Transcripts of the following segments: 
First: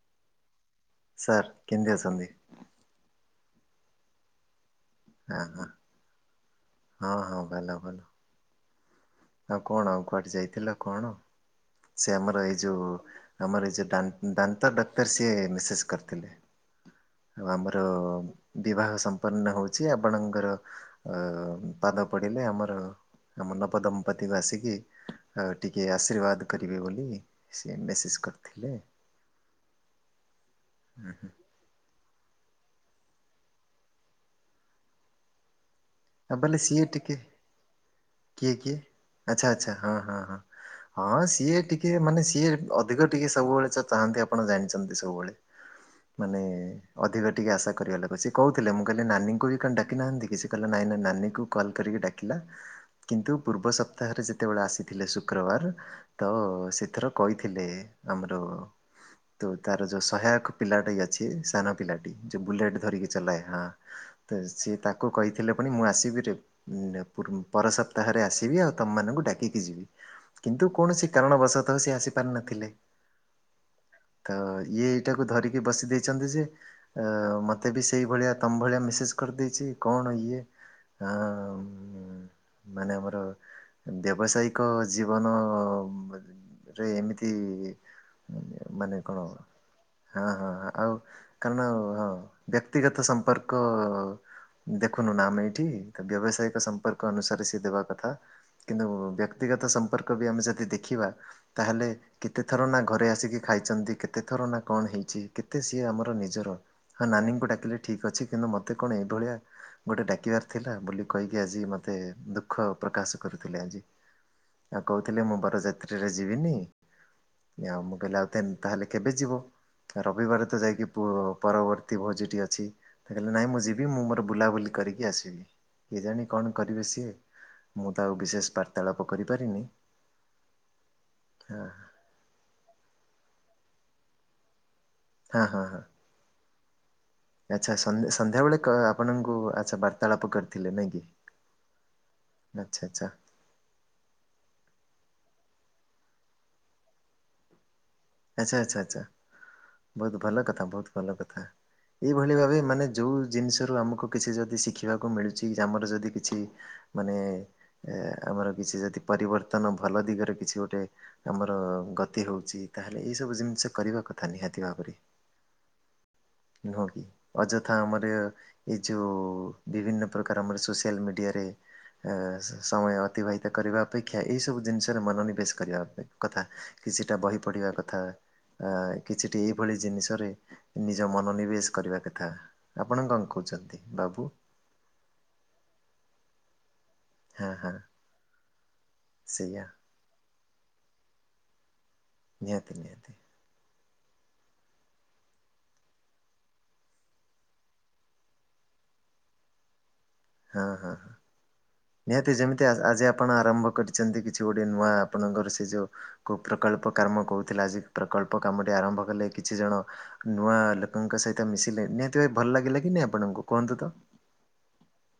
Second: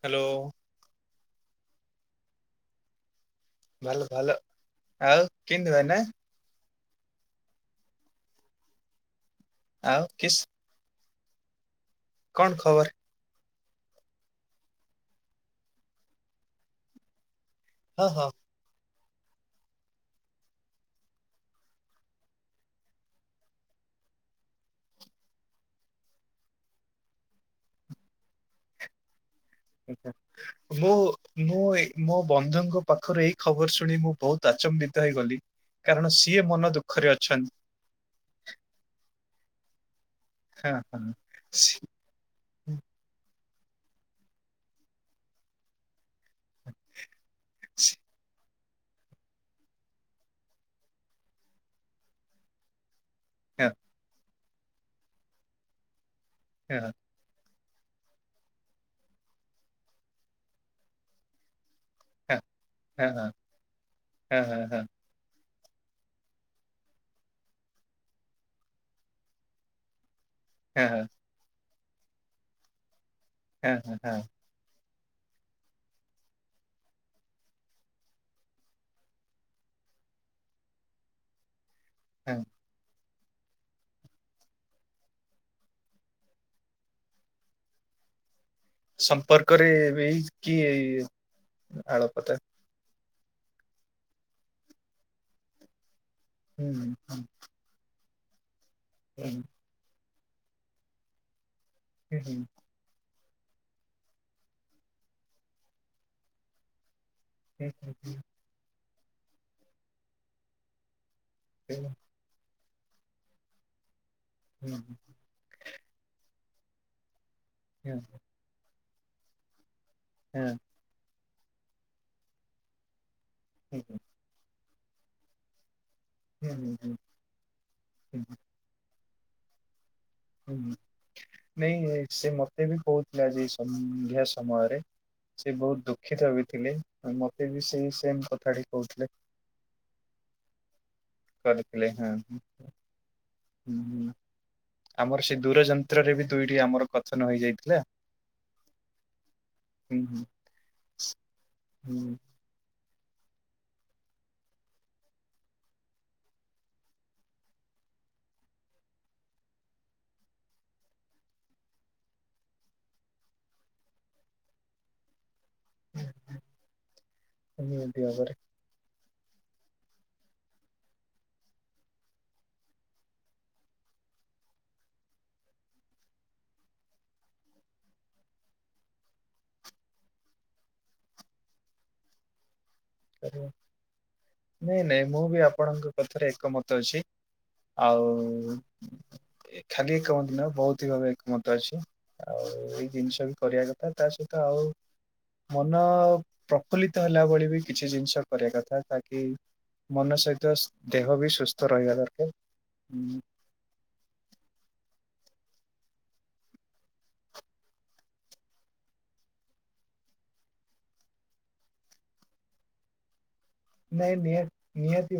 Hello. Sir କେନ୍ିତି ଅଛନ୍ତି? ଭଲ ଭଲ ଆଉ ହଁ ହଁ କିଣିିବ ନା ହଁ ହଁ ଭଲ ଭଲ ଆଉ କଣ ଆଉ କୁଆଡେ ଯାଇଥିଲ କଣ ସେ ଆମର ଏଇ କଣ ଖବର? ଯୋଉ। ଆମର ଏ ଯଉ ଦାନ୍ତ ଡାକ୍ତର ସିଏ ମେସେଜ କରିଥିଲେ। ଆଉ ଆମର ହଁ ହଁ ବିବାହ ସମ୍। ଉପନ ହଉଛି ଆପଣଙ୍କର ଅ ପାଦ ପଡିଲେ ଆମର ଆମ ନବଦମ୍। ପ୍ରତିିବାସି କି ଆଉ ଟିକେ ଆଶୀର୍ବାଦ କରିବେ ବୋଲି ସେ ମେସେଜ କରିଥିଲି ଆଉ ମୁଁ ମୁଁ। ମୋ ବନ୍ଧୁଙ୍କ ପାଖରୁ ଏଇ ଖବର ଶୁଣି ମୁଁ ବହୁତ ଆଚମ୍ବିତ ହେଇଗଲି। କାରଣ ଆଉ ସିଏ ବୋଲେ ମନ ଦୁଃଖରେ ଟିକେ କିଏ ଅଛନ୍ତି। କିଏ ଆଚ୍ଛା ଆଚ୍ଛା ହଁ ହଁ ହଁ ହଁ ସିଏ ସି ଟିକେ ମାନେ ସିଏ ଅଧିକ ଟିକେ ସବୁବେଳେ। ଚାହାନ୍ତି ଆପଣ ଜାଣିଛନ୍ତି ସବୁବେଳେ ମାନେ ଅଧିକ ଟିକେ ଆଶା ସି କରିବା ଲାଗ ଅଛି କହୁଉ ଥିଲେ ମୁଁ କହିଲି ନାନୀଙ୍କୁ ବି କଣ ଡାକି ନାହାନ୍ତି କିଛି କିଲ ନା ନାଇଁ ନାଇ ନାନୀ କଲ କରିକି ଡାକିଲା। କିନ୍ତୁ ହଁ ପୂର୍ବ ସପ୍ତାହରେ ଯେତେବେଳେ ଆସିଥିଲେ ଶୁକ୍ରବାର ତ ହଁ ସେଥର କହି ଥିଲେ ଆମର ତ ତାର ଯୋଉ ସହାୟକ ପିଲାଟା ଅଛି ସାନ ପିଲା ହଁ ବୁଲେଟ୍ ଧରିକି ଚଏ ହଁ ତ ହଁ ହଁ ସିଏ ହଁ ତାକୁ କହି ଥିଲେ ପୁଣି ମୁଁ ଆସିବି ପର ସପ୍ତାହରେ ଆସିବି ଆଉ ତମମାନଙ୍କୁ ଡାକିକି ଯିବି। କିନ୍ତୁ ହଁ ହଁ କୌଣସି କାରଣବଶତଃ ସେ ଆସିପାରିନଥିଲେ ହଁ ହଁ ହଁ ତ ଇଏ ାକୁ ଧରିକି ବସି ଦେଇଛନ୍ତି ଯେ ମତେ ବି ସେଇ ଭଳିଆ ତମ ଭଳି ମେସେଜ କରି ଦେଇଛି କଣ ଈ ଇଏ ହ ହଁ ମାନେ ଆମର। ବ୍ୟବସାୟିକ ଜୀବନ ରେ ଏମିତି ମାନେ କଣ ହବ ସମ୍ପର୍କରେ ବି ହଁ କି ହଁ ଆଉ କାରଣ ହଁ ଆଳପତା ବ୍ୟକ୍ତିଗତ ସମ୍ ସମ୍ପର୍କ ଦେଖୁନୁ ନା ଆମେ ଏଇଠି ତ ବ୍ୟବସାୟିକ ହୁଁ ସମ୍ପର୍କ ହୁଁ ଅନୁସାରେ ସିଏ ଦେବା କଥା କିନ୍ତୁ ହୁଁ ବ୍ୟକ୍ତିଗତ ସମ୍ପର୍କ ବି ଆମେ ଯଦି ଦେଖିବା ତାହେଲେ ହୁଁ କେତେ ହୁଁ ଥର ନା ଘରେ ଆସିକି? ଖାଇଛନ୍ତି କେତେ ଥର ନା କଣ ହେଇଛି କେତେ ସିଏ ଆମର ନିଜର ହଁ ନାନୀଙ୍କୁ ଡାକିଲେ ହୁଁ ଠିକ୍ ଅଛି କିନ୍ତୁ ମୋତେ କଣ ଏଇଭଳିଆ ଗୋଟେ ଡାକିବାର ଥିଲା ବୋଲି କହିକି ଆଜି ହୁଁ ହୁଁ ମତେ ଦୁଃଖ ପ୍ରକାଶ କରୁଥିଲେ ଆଜି। ହୁଁ ହୁଁ ଆଉ କହୁଥିଲି ମୁଁ ବାରଯାତ୍ରୀରେ ଯିବିନି। ଉ ହୁଁ ମୁଁ ହୁଁ କହିଲି ଆଉ ତାହେଲେ କେବେ ଯିବ ହୁଁ ରବିବାର ତ ଯାଇକି ପ ପରବର୍ତ୍ତୀ ଭୋଜିଟି ଅଛି ତା କହିଲେ ନାଇଁ ମୁଁ ହୁଁ ହୁଁ ଯିବି ମୁଁ ମୋର ବୁଲାବୁଲି କରିକି ଆସିବି। କିଏ ଜାଣି କଣ ହୁଁ କରିବେ ସିଏ ମୁଁ ତ ଆଉ ହୁଁ ହୁଁ ବିଶେଷ ବାର୍ତ୍ତାଳାପ କରିପାରିନି। ହୁଁ ହଁ ନାଇଁ ସେ ମତେ ବି କହୁଥିଲା ଆଜି ସନ୍ଧ୍ୟା ସମୟରେ। ହଁ ସେ ହଁ ହଁ। ବହୁତ ଦୁଃଖିତ ବି ଥିଲେ। ମତେ ବି ଆଚ୍ଛା ସେଇ ସେମ ସ-ସନ୍ଧ୍ୟା ବେଳେ କଥାଟି କ କହୁଥିଲେ ଆପଣଙ୍କୁ ଆଚ୍ଛା ବାର୍ତ୍ତାଳାପ କରିଥିଲେ ନାଇଁ କି? କରିଥିଲେ ହଁ ଆଚ୍ଛା ଆଚ୍ଛା ଆମର ଦୂର ଯନ୍ତ୍ରରେ ବି ଦୁଇଟି ଆମର ପଥନ ହେଇଯାଇଥିଲା। ଆଚ୍ଛା ଆଚ୍ଛା ଆଚ୍ଛା ହୁଁ ବହୁତ ହୁଁ ଭଲ କଥା ବହୁତ ଭଲ କଥା ହୁଁ ଏଇଭଳି ଭାବେ ମାନେ ଯଉ ଜିନିଷରୁ ଆମକୁ କିଛି ଯଦି ଶିଖିବାକୁ ମିଳୁଛି ଯା ଆମର ଯଦି କିଛି ମାନେ ଆମର କିଛି ଯଦି ପରିବର୍ତ୍ତନ ଭଲ ଦିଗରେ କିଛି ଗୋଟେ ଆମର ଗତି ହଉଛି। ତାହେଲେ ଏଇସବୁ ଜିନିଷ କରିବା କଥା ନିହାତି ଭାବରେ। ନୁହଁ କି ଅଯଥା ନିହାତି ଆମର ଭାବରେ ୟ ଏଇ ଯଉ ବିଭିନ୍ନ ପ୍ରକାର ଆମର ସୋସିଆଲ ମିଡିଆରେ ଆ ସମୟ ଅତିବାହିତ କରିବା ଅପେକ୍ଷା ଏଇ ସବୁ ଜିନିଷରେ ମନୋନିବେଶ କରିବା କଥା। କିଛିଟା ବହି ପଢିବା କଥା ଅ କିଛିଟି ଏଇଭଳି ଜିନିଷରେ ନିଜ ମନୋନିବେଶ କରିବା କଥା। ଆପଣ କଣ କହୁଛନ୍ତି ବାବୁ ନାଇଁ ନାଇଁ ମୁଁ ବି ଆପଣଙ୍କ କଥାରେ ଏକମତ ଅଛି। ହଁ ହଁ ଆଉ ସେଇଆ ଖାଲି ଏକମତ ନୁହ ବହୁତ ହି ଭାବେ ଏକମତ ଅଛି। ଆଉ ନିହାତି ଏଇ ନିହାତି ଜିନିଷ ବି କରିବା କ ତା ସହିତ ଆଉ ମନ ପ୍ରଫୁଲ୍ଲିତ ହେଲା ଭଳି ବି କିଛି ଜିନିଷ କରିବା କଥା ତାକି ମନ ସହିତ ହଁ ହଁ ଦେହ ବି ସୁସ୍ଥ ରହିବା ହଁ ଦରକାର। ନିହାତି ଯେମିତି ଆ-ଆଜି ହୁଁ, ଆପଣ ଆରମ୍ଭ କରିଛନ୍ତି କିଛି ଗୋଟେ ନୂଆ ଆପଣଙ୍କର ସେ ଯୋଉ କୋ ପ୍ରକଳ୍ପ କାମ କହୁଥିଲା ଆଜି ପ୍ରକଳ୍ପ କାମଟି ଆରମ୍ଭ କଲେ କିଛି ଜଣ ନୂଆ ଲୋକଙ୍କ ସହିତ ମିଶିଲେ ନିହାତି ଭାଇ ଭଲ ଲାଗିଲା କି ନାଇଁ ଆପଣଙ୍କୁ? କୁହନ୍ତୁ ତ? ନାଇଁ ନିହାତି ନିହାତି ଭା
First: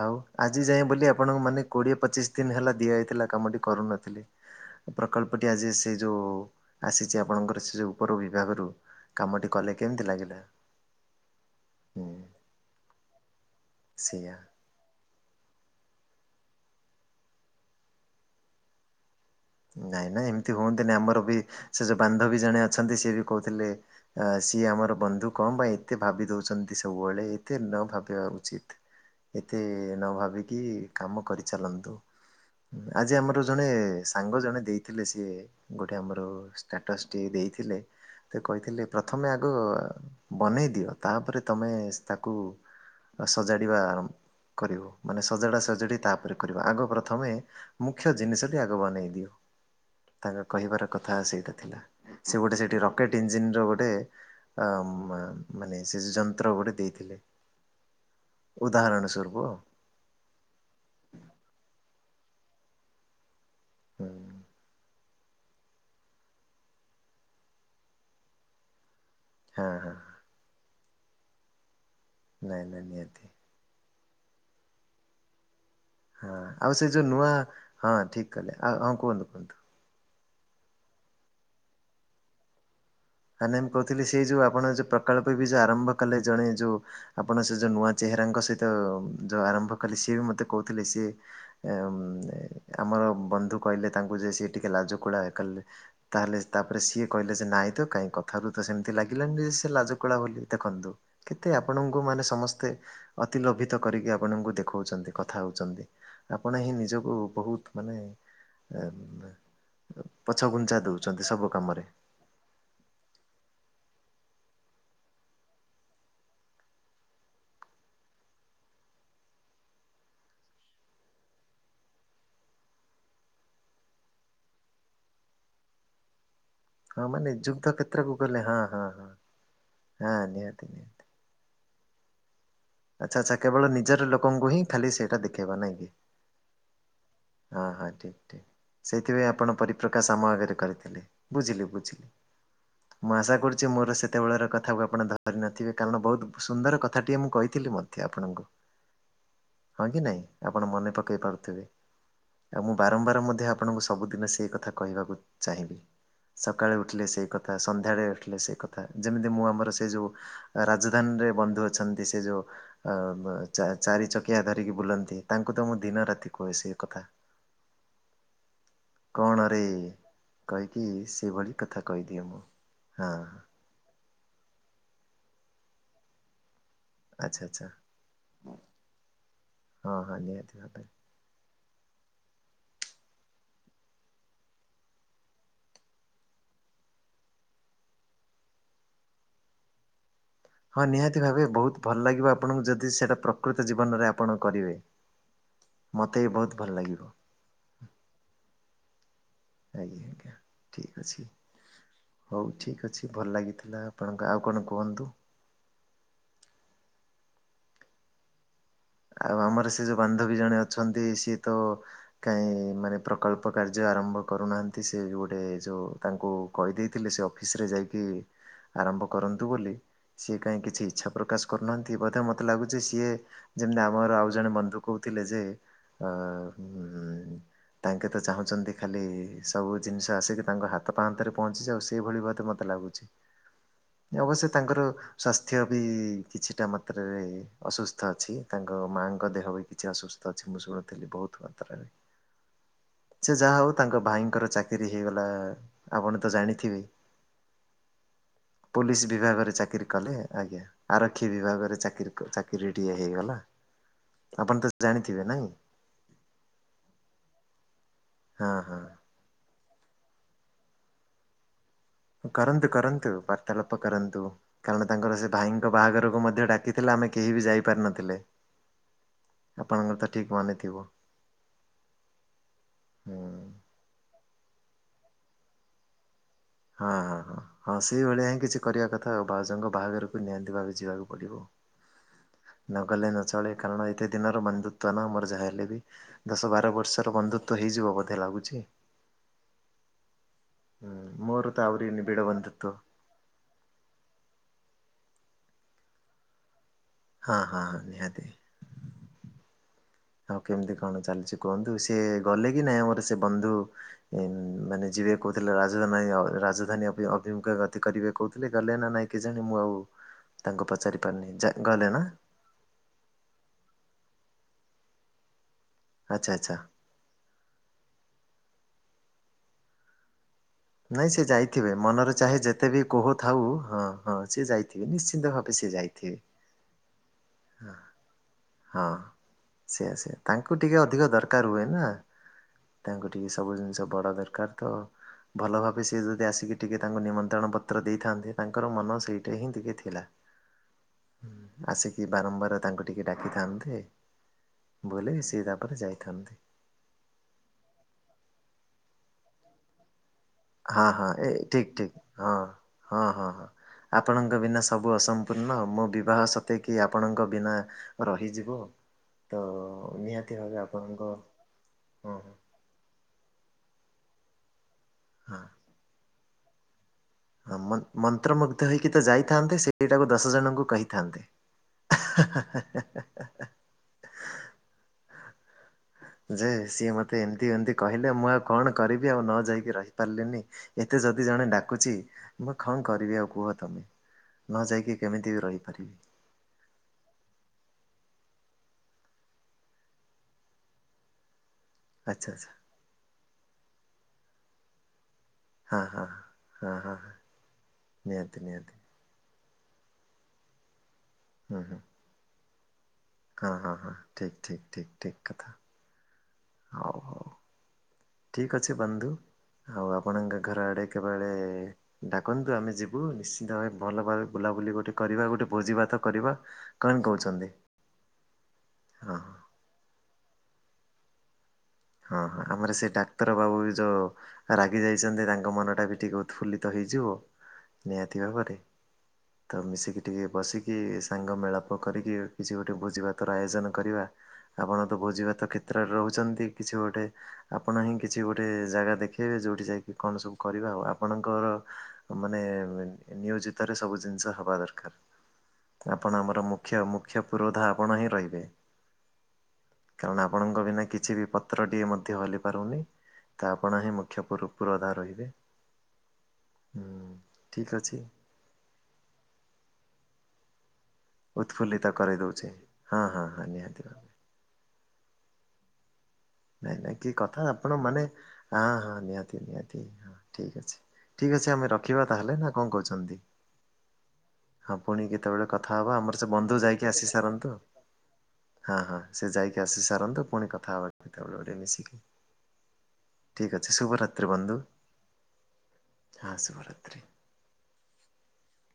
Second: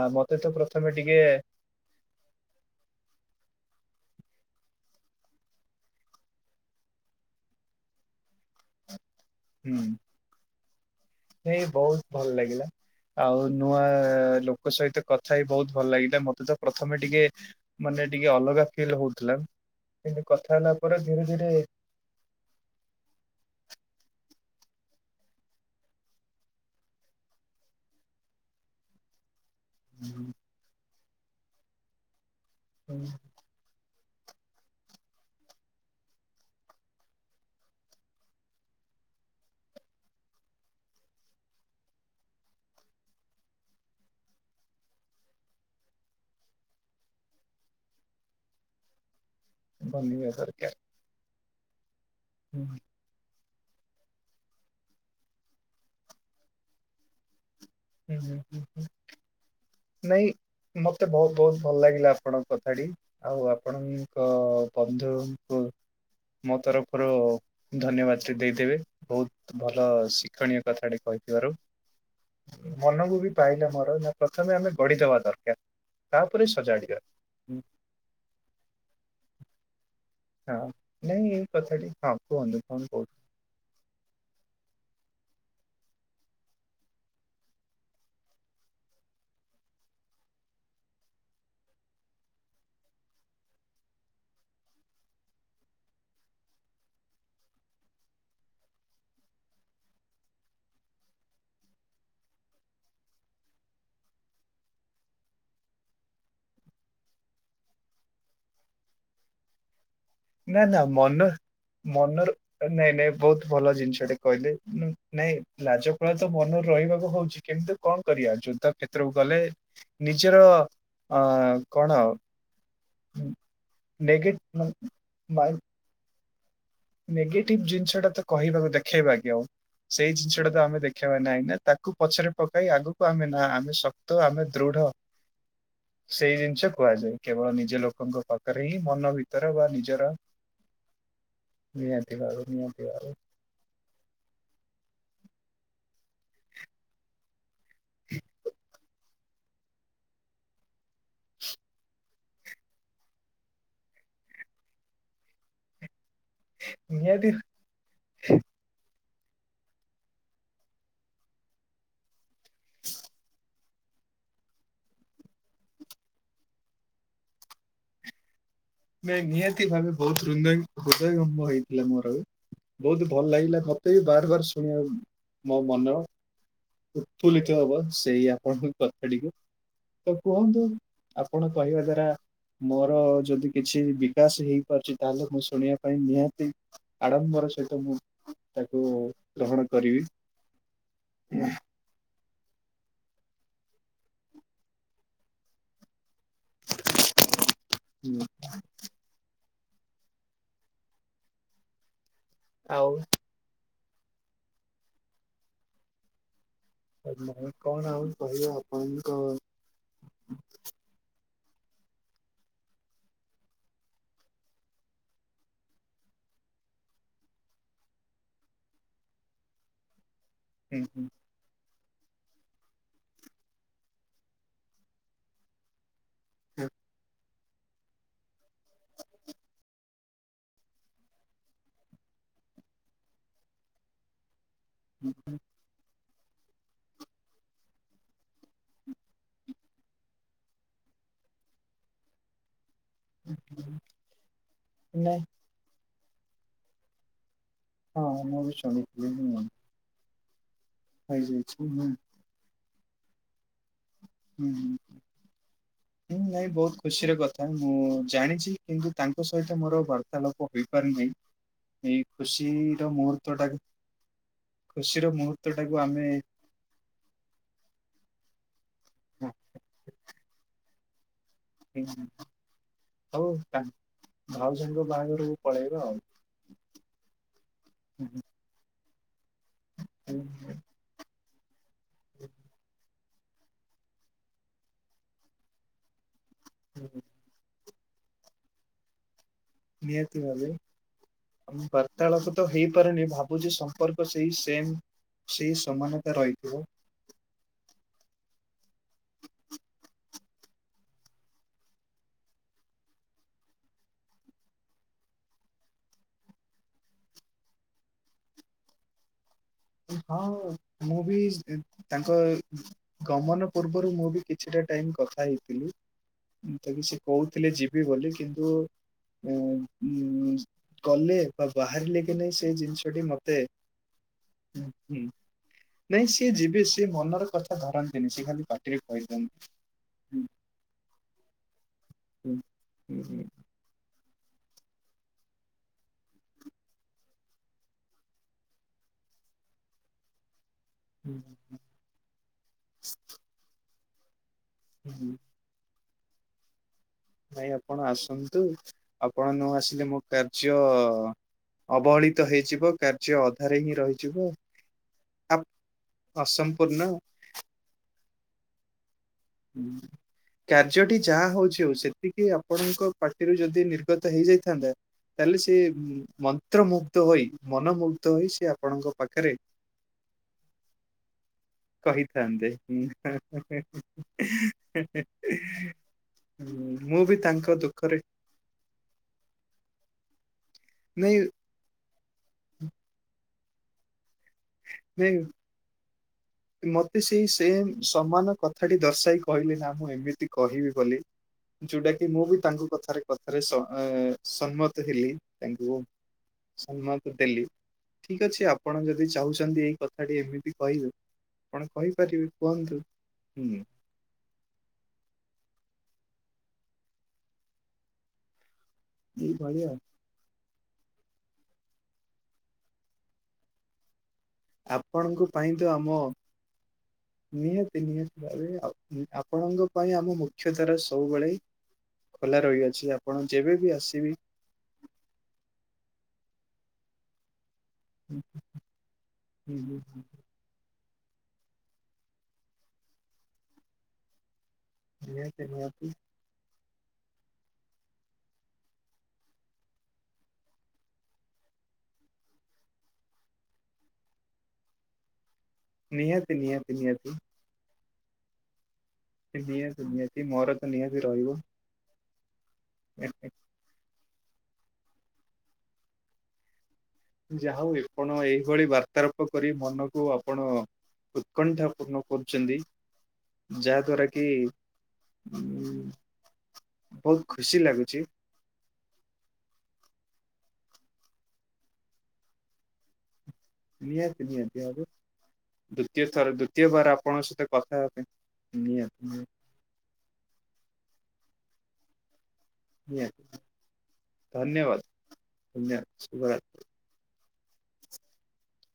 ଆଉ ଆଜି ଯାଏ ବୋଲି ଆପଣଙ୍କୁ ମାନେ କୋଡିଏ ପଚିଶ ଦିନ ହେଲା ଦିଆଯାଇଥିଲା କାମଟି କରୁନଥିଲି ପ୍ରକଳ୍ପଟି ଆଜି ସେ ଯେଉ ଆସିଛି ଆପଣଙ୍କର ସେ ଯେଉଁ ଉପର ବିଭାଗରୁ କାମଟି କଲେ ହୁଁ କେମିତି ଲାଗିଲା ସେଇ ହୁଁ ବହୁତ ଭଲ ଲାଗିଲା ଆଉ ନୂଆ ସେଇଆ। ଲୋକ ସହିତ ମତେ କଥା ହେଇ ବହୁତ ଭଲ ଲାଗିଲ ମତେ ତ ପ୍ରଥମେ ଟିକେ ମାନେ ଟିକେ ଅଲଗା ଫିଲ୍ ହଉ ନାଇଁ ନାଇଁ ଏମିତି ହୁଅନ୍ତିନି ଆମର ବି ଧୀରେ ସେ ଯୋଉ ବାନ୍ଧବୀ ଜଣେ ଅଛନ୍ତି ସିଏ ବି କହୁଥିଲେ ଆ ସିଏ ଆମର ବନ୍ଧୁ କଣ ପାଇଁ ଏତେ ଭାବି ଦଉଛନ୍ତି ସବୁବେଳେ ଏତେ ନ ଭାବିବା ଉଚିତ। ଏତେ ନ ଭାବିକି କାମ କରିଚାଲନ୍ତୁ ଆଜି ଆମର ଜଣେ ସାଙ୍ଗ ଜଣେ ଦେଇଥିଲେ ସିଏ ଗୋଟେ ଆମର ଷ୍ଟାଟସ୍ ଟିଏ ଦେଇଥିଲେ। ତ କହିଥିଲେ ପ୍ରଥମେ ଆଗ ବନେଇ ଦିଅ ତାପରେ ତମେ ତାକୁ ଆ ସଜାଡିବା ଆ କରିବ ମାନେ ସଜଡା ସଜଡି ତାପରେ କରିବ। ଆଗ ପ୍ରଥମେ ମୁଖ୍ୟ ଜିନିଷଟି ଆଗ ବନେଇ ବନିବା ତାଙ୍କ ଦରକାର କହିବାର କଥା ସେଇଟା ଥିଲା ସେ ଗୋଟେ ହୁଁ, ସେଠି ରକେଟ୍ ଇଞିନ୍ ଗୋଟେ ଅ ମାନେ ସେ ଯନ୍ତ୍ର ଗୋଟେ ଦେଇଥିଲେ। ହୁଁ ହୁଁ ହୁଁ ଉଦାହରଣ ସ୍ୱରୂପ ହୁଁ ହଁ ନାଇଁ ମତେ ବହୁତ ବହୁତ ଭଲ ଲାଗିଲା। ଆପଣଙ୍କ କଥାଟି ଆଉ ଆପଣଙ୍କ କଥ୍ ବନ୍ଧୁଙ୍କୁ ମୋ ତରଫରୁ ଧନ୍ୟବାଦ ଦେଇଦେବେ। ବହୁତ ହଁ ଭଲ ହଁ ଶିକ୍ଷଣୀୟ କଥାଟେ କହିଥିବାରୁ। ନାଇଁ ନାଇଁ ମନକୁ ନିହାତି ବି ପାଇଲା ମୋର ନା ପ୍ରଥମେ ଆମେ ଗଢିଦବା ଦରକାର। ହଁ ତାପରେ ଆଉ ସେ ସଜାଡିବା। ଯୋଉ ନୂଆ ହଁ ଠିକ କଲେ ହଁ ଆଉ ହଁ କୁହନ୍ତୁ। ହଁ ନାଇଁ ଏଇ କଥାଟି ହଁ କୁହନ୍ତୁ କଣ କହୁଛ? ହ ନାଇ ମୁଁ କହୁଥିଲି ସେଇ ଯୋଉ ଆପଣ ଯୋଉ ପ୍ରକଳ୍ପ ବି ଯୋଉ ଆରମ୍ଭ କଲେ ଜଣେ ଯୋଉ ଆପଣ ସେ ଯୋଉ ନୂଆ ଚେହେ ହେରାଙ୍କ ସହିତ ଯଉ ଆରମ୍ଭ କଲି ସିଏ ବି ମତେ କହୁଥିଲେ ସିଏ ଉଁ ଆମର ବନ୍ଧୁ କହିଲେ ତାଙ୍କୁ ଯେ ସେ ଟିକେ ଲାଜକୁଳା କଲେ ତାହେଲେ ତାପରେ ସିଏ କହିଲେ ଯେ ନାଇଁ ତ କାହିଁ କଥାରୁ ତ ସେମିତି ଲାଗିଲାନି ଯେ ସେ ଲାଜକୋଳା ବୋଲି ଦେଖନ୍ତୁ କେତେ ଆପଣଙ୍କୁ ମାନେ ସମସ୍ତେ ଅତି ଲୋଭିତ କରିକି ଆପଣଙ୍କୁ ଦେଖଉଛନ୍ତି କଥା ହଉଛନ୍ତି ଆପଣ ହିଁ ନିଜକୁ ବହୁତ ମାନେ ନା ପଛଘୁଞ୍ଚା ନା ମନ ଦଉଛନ୍ତି ସବୁ କାମରେ ମନର ନାଇଁ ନାଇଁ ବହୁତ ଭଲ ଜିନିଷ ଟେ କହିଲେ ନାଇଁ ଲାଜକୁଳା ତ ମନରୁ ରହିବାକୁ ହଉଛି କିନ୍ତୁ କଣ କରି ବା ଯୁଦ୍ଧ କ୍ଷେତ୍ରକୁ ଗଲେ ନିଜର ଅ କଣ ଆଉ ନେଇକି [unintelligible] ହଁ ମାନେ ନେଗେଟିଭ ନିଯୁକ୍ତ ଜିନିଷ ଟା କ୍ଷେତ୍ରକୁ ତ ଗଲେ ହଁ କହିବାକୁ ହଁ ହଁ ଦେଖେଇବା କି ଆଉ। ସେଇ ହଁ ଜିନିଷଟା ତ ନିହାତି ଆମେ ନିହାତି। ଦେଖେଇବା ନାହିଁ ନା ତାକୁ ପଛରେ ପକାଇ ଆଗକୁ ଆଚ୍ଛା ଆମେ ଆଚ୍ଛା ନା କେବଳ ଆମେ ନିଜର ଶକ୍ତ ଆମେ ଲୋକଙ୍କୁ ହିଁ ଦୃଢ ଖାଲି ସେଇଟା ଦେଖେଇବା ନାଇଁ କି ସେଇ ଜିନିଷ କୁହାଯାଏ। କେବଳ ହଁ ନିଜ ହଁ ଠିକ୍ ଲୋକଙ୍କ ଠିକ୍। ପାଖରେ ହିଁ ମନ ସେଇଥିପାଇଁ ଆପଣ ଭିତରେ ବା ପରିପ୍ରକାଶ ନିଜର ଆମ ଆଗରେ କରିଥିଲେ ବୁଝିଲି ନିହାତି ଭାବେ ନିହାତି ଭାବେ ମୁଁ ଆଶା କରୁଚି ମୋର ସେତେବେଳର କଥାକୁ ଆପଣ ଧ ଧରି ନଥିବେ କାରଣ ବହୁତ ସୁନ୍ଦର କଥାଟିଏ ମୁଁ କହିଥିଲି ମଧ୍ୟ ଆପଣଙ୍କୁ। ହଁ କି ନାଇଁ ଆପଣ ମନେ ପ କେଇପାରୁଥିବେ ଆଉ ମୁଁ ବାରମ୍ବାର ମଧ୍ୟ ଆପଣଙ୍କୁ ସବୁଦିନ ସେଇ କଥା କହିବାକୁ ଚାହିଁବି। ସକାଳେ ଉଠିଲେ ସେଇ ନିହାତି କଥା ସନ୍ଧ୍ୟାବେଳେ ଉଠିଲେ ସେଇ କଥା। ଯେମିତି ମୁଁ ଆମର ସେଇ ଯୋଉ ରାଜଧାନୀରେ ବନ୍ଧୁ ଅଛନ୍ତି ସେ ଯୋଉ ଅ ଚା-ଚାରି ଚକିଆ ଧରିକି ବୁଲନ୍ତି ତାଙ୍କୁ ତ ମୁଁ ଦିନ ରାତି କୁହେ ସେଇ କଥା। କଣ ରେ ନିହାତି ଭାବେ ବହୁତ [unintelligible] ହୃଦୟ କହିକି ଭଙ୍ଗ ସେଇଭଳି କଥା ହେଇଥିଲା ମୋର ଆଉ। କହିଦିଏ ମୁଁ ବହୁତ ହଁ ଭଲ ଲାଗିଲା ମତେ ବି ବାର ବାର ଶୁଣିବା ମୋ ମନ ଆଚ୍ଛା ଉତଫୁଲ୍ଲିତ ଆଚ୍ଛା ହବ ସେଇ ଆପଣଙ୍କ କଥାଟିକୁ ହଁ ତ ହଁ ନିହାତି କୁହନ୍ତୁ ଭାବରେ। ଆପଣ କହିବା ଦ୍ଵାରା ମୋର ଯଦି କିଛି ବିକାଶ ହେଇପାରୁଚି ତାହେଲେ ମୁଁ ଶୁଣିବା ପାଇଁ ନିହାତି ଆଡ଼ମ୍ବର ସହିତ ମୁଁ ତାକୁ ଗ୍ରହଣ କରିବି। ହଁ ନିହାତି ଭାବେ ବହୁତ ଭଲ ଲାଗିବ। ଆପଣଙ୍କୁ ଯଦି ସେଟା ପ୍ରକୃତ ଜୀବନରେ ଆପଣ କରିବେ। ମ ତେ ବହୁତ ଭଲ ଲାଗିବ। ଆଜ୍ଞା ଆଜ୍ଞା ଠିକ ଅଛି ହଉ ଠିକ ଆଉ ଅଛି ଭଲ ଲାଗିଥିଲା। ଆପଣଙ୍କ ଆଉ କଣ କୁହନ୍ତୁ? ନାଇଁ କଣ ଆଉ କହିବା? ଆପଣଙ୍କ ଆଉ ଆମର ସେ ଯୋଉ ବାନ୍ଧବୀ ଜଣେ ଅଛନ୍ତି ସିଏ ତ କାଇଁ ମାନେ ପ୍ରକଳ୍ପ କାର୍ଯ୍ୟ ଆରମ୍ଭ କରୁନାହାନ୍ତି ସେ ଗୋଟେ ଯଉ ତାଙ୍କୁ କହିଦେଇଥିଲେ ସେ ଅଫିସ ରେ ଯାଇକି ଆରମ୍ଭ କରନ୍ତୁ ବୋଲି। ସିଏ କାହିଁ ହୁଁ କିଛି ହୁଁ ଇଚ୍ଛା ପ୍ରକାଶ କରୁନାହାନ୍ତି ବୋଧେ ମତେ ଲାଗୁଚି ସିଏ ଯେମିତି ଆମର ଆଉ ଜଣେ ବନ୍ଧୁ କହୁଥିଲେ ଯେ ତାଙ୍କେ ତ ଚାହୁଁଚନ୍ତି ଖାଲି ସବୁ ଜିନିଷ ଆସିକି ତାଙ୍କ ହାତ ପାହାନ୍ତରେ ପହଞ୍ଚି ଯାଉ ସେଇଭଳି ବୋଧେ ମ ମତେ ଲାଗୁଚି ଅବଶ୍ୟ ତାଙ୍କର ସ୍ୱାସ୍ଥ୍ୟ ବି କିଛିଟା ମାତ୍ରାରେ ଅସୁସ୍ଥ ଅଛି। ତାଙ୍କ ମାଆଙ୍କ ଦେହ ବି କିଛି ଅସୁସ୍ଥ ଅଛି ମୁଁ ଶୁଣୁଥିଲି ବହୁତ ମାତ୍ରାରେ। ସେ ଯାହା ହଉ ତାଙ୍କ ଭାଇଙ୍କର ଚାକିରି ନାଇଁ ହେଇଗଲା ଆପଣ ତ ଜାଣିଥିବେ। ହଁ ମୁଁ ବି ଶୁଣିଥିଲି ପୋଲିସ ହୁଁ ବିଭାଗରେ ଚାକିରି କଲେ। ଆଜ୍ଞା ଆରକ୍ଷୀ ହେଇଯାଇଛି ହୁଁ ବିଭାଗରେ ଚାକିରି ଚାକିରିଟିଏ ହେଇଗଲା। ହୁଁ ଆପଣ ତ ଜାଣିଥିବେ ନାଇଁ? ହୁଁ ନାଇଁ ବହୁତ ଖୁସିର କଥା ମୁଁ ହଁ ଜାଣିଛି ହଁ କିନ୍ତୁ ତାଙ୍କ ସହିତ ମୋର ବାର୍ତ୍ତାଳପ ହୋଇପାରି ନାହିଁ। କରନ୍ତୁ କରନ୍ତୁ ବାର୍ତ୍ତାଳାପ କରନ୍ତୁ କାରଣ ଖୁସିର ତାଙ୍କର ସେ ମୁହୂର୍ତ୍ତ ଭାଇଙ୍କ ଟାକୁ ଆମେ ବାହାଘରକୁ ମଧ୍ୟ ଡାକିଥିଲା। ଆମେ କେହି ବି ଯାଇପାରିନଥିଲେ ଆପଣଙ୍କର ତ ଠିକ ମନେ ଥିବ। ହୁଁ ହଉ ହୁଁ। କା ଭାଉଜ ଙ୍କ ବାହାଘରକୁ ପଳେଇବା ଆଉ। ହଁ ହଁ ହଁ ହଁ ସେଇଭଳିଆ ହିଁ କିଛି କରିବା କଥା ଆଉ ଭାଉଜଙ୍କ ବାହାଘରକୁ ନିହାତି ଭାବେ ଯିବାକୁ ପଡିବ। ନଗଲେ ନ ଚଳେ କାରଣ ଏତେ ଦିନର ବନ୍ଧୁତ୍ୱ ନା ମୋର ଯାହା ହେଲେ ବି ଦଶ ବାର ବର୍ଷର ବନ୍ଧୁତ୍ୱ। ହେଇଯିବ ବୋଧେ ଲାଗୁଛି। ନିହାତି ଭାବେ। ହୁଁ ମୋର ତ ଆଉ ଆହୁରି ନିବିଡ଼ ବାର୍ତାଳପ ତ ବନ୍ଧୁତ୍ୱ ହେଇପାରୁନି ଭାବୁଛି ସମ୍ପର୍କ ସେଇ ସେମ ସେଇ ସମାନତା ରହିଥିବ। ହଁ ହଁ ହଁ ନିହାତି। ଆଉ କେମିତି କଣ ଚାଲିଛି କୁହନ୍ତୁ, ସେ ଗଲେ କି ନାଇଁ ଆମର ସେ ବନ୍ଧୁ ମ-ମାନେ ଜି କହୁଥିଲେ ରାଜଧ ରାଜଧାନୀ ଅଭି-ଅଭିମୁଖେ ଗତି କରିବେ କହୁଥିଲେ ଗଲେ ନା ନାଇଁ କି ହଁ ମୁଁ ବି ଯା ଗଲେ ନା ତାଙ୍କ ଗମନ ପୂର୍ବ ମୁଁ ବି କିଛିଟା ଟାଇମ କଥା ହେଇଥିଲି। ଆଚ୍ଛା ଆଚ୍ଛା ମୁଁ ତ ବି ସେ କହୁଥିଲେ ଯିବି ବୋଲି କିନ୍ତୁ-ଉ-ଉ ନାଇଁ ଗଲେ ସେ ବା ଯାଇଥିବେ ବାହାରିଲେ ମନର କି ଚାହେ ନାହିଁ ସେଇ ଯେତେ ବି ଜିନିଷଟି କୋହ ମତେ ଥାଉ ହଁ ହଁ ସିଏ ଯାଇଥିବେ ହୁଁ ନିଶ୍ଚିନ୍ତ ଭାବେ ସିଏ ନାଇଁ ଯାଇଥିବେ। ସିଏ ଯିବେ, ସିଏ ମନର କଥା ଧରନ୍ତିନି, ସିଏ ଖାଲି ପାଟିରେ କହିଦଅନ୍ତି। ସେୟା ସେୟା ତାଙ୍କୁ ଟିକେ ଅଧିକ ଦରକାର ହୁଏ ନା, ହୁଁ ତାଙ୍କୁ ହୁଁ ଟିକେ ସବୁ ଜିନିଷ ବଡ ଦର ଦରକାର ତ ଭଲ ଭାବେ ସିଏ ଯଦି ଆସିକି ଟିକେ ତାଙ୍କୁ ନିମନ୍ତ୍ରଣ ପତ୍ର ଦେଇଥାନ୍ତେ, ତାଙ୍କର ମନ ସେଇଟା ହିଁ ଟିକେ ଥିଲା। ଉହୁଁ। ଆସିକି ବାରମ୍ବାର ତାଙ୍କୁ ଟିକେ ଡାକିଥାନ୍ତେ, ହୁଁ ବୋଇଲେ ସେ ତାପରେ ଯାଇଥାନ୍ତେ। ଭାଇ ଆପଣ ଆସନ୍ତୁ ଆପଣ ନ ଆସିଲେ ମୁଁ କାର୍ଯ୍ୟ ହଁ ହଁ ଏ ଠିକ୍ ଠିକ୍ ଅବହେଳିତ ହଁ ହେଇଯିବ, ହଁ କାର୍ଯ୍ୟ ଅଧାରେ ହିଁ ରହିଯିବ। ଆପ୍ ସମ୍ପୂର୍ଣ୍ଣ ମୋ ବିବାହ ସତେକି ଅସମ୍ପୂର୍ଣ୍ଣ ଆପଣଙ୍କ ବିନା ରହିଯିବ। ତ ନିହାତି ଭାବେ କାର୍ଯ୍ୟଟି ଆପଣଙ୍କ ଯାହା ହଉଛି ହଉ ହଁ ସେତିକି ଆପଣଙ୍କ ପାଟିରୁ ଯଦି ନି ତ ହେଇଯାଇଥାନ୍ତା ତାହେଲେ ହଁ। ସେ ମନ୍ତ୍ର ମୁ କ୍ତ ହୋଇ ହଁ ମନ୍ ମନମୁଗ୍ଧ ହୋଇ ସେ ମନ୍ତ୍ରମୁଗ୍ଧ ହେଇକି ଆପଣଙ୍କ ତ ପାଖରେ ଯାଇଥାନ୍ତେ ସେଇଟାକୁ ଦଶ ଜଣଙ୍କୁ କହିଥାନ୍ତେ। କହିଥାନ୍ତେ ହା ହା ହା ହା ହେ ହେ। ଯେ ସିଏ ମତେ ଏମିତି ଏମିତି କହିଲେ ମୁଁ ଆଉ କଣ କରିବି ଆଉ ନ ଯାଇକି ରହିପାରିଲିନି। ଏତେ ନାଇଁ ଯଦି ଜଣେ ଡାକୁଛି ମୁଁ କଣ କରିବି ଆଉ କୁହ ତମେ? ନ ଯାଇକି ନାଇଁ କେମିତି ବି ରହିପାରିବି? ମତେ ସେଇ ସେମ ସମାନ କଥାଟି ଦର୍ଶାଇ କହିଲେ ନା ମୁଁ ଏମିତି କହିବି ବୋଲି। ଯୋଉଟା କି ମୁଁ ଆଚ୍ଛା ବି ଆଚ୍ଛା ତାଙ୍କ କଥାରେ କଥାରେ ସମ-ସମ୍ମତ ହେଲି। ତାଙ୍କୁ ହଁ ହଁ। ହଁ ହଁ ସମ୍ମତି ହଁ ଦେଲି, ଠିକ ନିହାତି ଅଛି ନିହାତି ଆପଣ ଯଦି ଚାହୁଁଛନ୍ତି ଏଇ କଥାଟି ଏମିତି କହିଲୁ ହୁଁ କଣ ହୁଁ କହିପାରିବି କୁହନ୍ତୁ? ହଁ ହୁଁ ହଁ ହଁ ଠିକ ଠିକ ଠିକ ଠିକ କଥା। ହଉ ହଉ ଠିକ ଅଛି ବନ୍ଧୁ ଏଇଭଳିଆ ଆଉ ଆପଣଙ୍କ ଘର ଆଡ଼େ କେବେଳେ ଡାକନ୍ତୁ ଆମେ ଯିବୁ, ନିଶ୍ଚିନ୍ତ ଭାବେ ଭଲ ଭାବ ବୁଲାବୁଲି ଗୋଟେ କରିବା, ଆପଣଙ୍କ ଗୋଟେ ପାଇଁ ତ ଭୋଜି ଆମ ଭାତ କରିବା, କଣ କହୁଛନ୍ତି? ନିହାତି ନିହାତି ଭାବେ ଆଉ ଆପଣଙ୍କ ପାଇଁ ଆମେ ମୁଖ୍ୟତର ସବୁବେଳେ ହଁ ଖୋଲା ହଁ ଆମର ସେ ରହିଅଛି ଆପଣ ଡାକ୍ତର ଯେବେ ବାବୁ ବି ଯୋଉ ଆସିବେ ରାଗି ଯାଇଛନ୍ତି ତାଙ୍କ ମନଟା ବି ଟିକେ ଉ ଫୁଲିତ ହେଇଯିବ ନିହାତି ଭାବରେ, ତ ମିଶିକି ଟିକେ ବସି କି ସାଙ୍ଗ ମେଳାପ କରିକି କିଛି ଗୋଟେ ଭୋଜି ଭାତର ଆୟୋଜନ କରିବା। ଆପଣ ତ ନିହାତି ଭୋଜିଭାତ କ୍ଷେତ୍ରରେ ନିହାତି ରହୁଛନ୍ତି। କିଛି ଗୋଟେ ଆପଣ ହିଁ କିଛି ଗୋଟେ ଜାଗା ଦେଖେଇବେ ଯୋଉଠି ଯାଇକି କଣ ସବୁ କରିବା ଆଉ, ଆପଣଙ୍କ ମାନେ ନିୟୋଜିତରେ ସବୁ ଜିନିଷ ହବା ଦରକାର। ଆପଣ ନିହାତି ଆମର ନିହାତି ମୁଖ୍ୟ ନିହାତି ମୁଖ୍ୟ ପୁରୋଧ ଆପଣ ହିଁ ରହିବେ। ନିହାତି କାରଣ ନିହାତି ମୋର ଆପଣଙ୍କ ତ ବିନା ନିହାତି କିଛି ବି ପ ରହିବ। ମଧ୍ୟ ହଲି ପାରୁନି ତ ଆପଣ ହିଁ ମୁ୍ଖ୍ୟ ପୁରୋ-ପୁରୋଧା ରହିବେ। ହୁଁ ଯା ଠିକ୍ ହଉ ଅଛି ଆପଣ ଏଇଭଳି ବାର୍ତ୍ତାରାପ କରି ମନକୁ ଆପଣ ଉତ୍କଣ୍ଠା ଉତ୍ଫୁଲ୍ଲିତ ପୂର୍ଣ୍ଣ କରିଦଉଛି କରୁଛନ୍ତି, ହଁ ହଁ ହଁ ନିହାତି ଯାହା ଭାବେ। ଦ୍ଵାରା କି ହୁଁ। ନାଇଁ ନାଇଁ କି କଥା ଆପଣ ମାନେ ହାଁ ହାଁ ନିହାତି ନିହାତି ହଁ ଠିକ ଅଛି। ଠିକ ଅଛି ଆମେ ରଖିବା ତାହେଲେ, ନା କଣ କହୁଛନ୍ତି? ନିହାତି ନିହାତି ହଁ ଭାବେ ପୁଣି କେତେବେଳେ କଥା ହବା, ଦ୍ଵିତୀୟ ଆମର ଥର ସେ ବନ୍ଧୁ ଦ୍ଵିତୀୟ ବାର ଯାଇକି ଆସି ଆପଣଙ୍କ ସହିତ ସାରନ୍ତୁ। କଥା ହେବା ପାଇଁ ହଁ, ହଁ ନିହାତି ସେ ଯାଇକି ଆସି ସାରନ୍ତୁ ପୁଣି କଥା ହେବା କେତେବେଳେ ଗୋଟେ ମିଶିକି। ନିହାତି ଠିକ ଅଛି ଶୁଭରାତ୍ରି ବନ୍ଧୁ। ଧନ୍ୟବାଦ ହଁ ଶୁଭରାତ୍ରି। [unintelligible]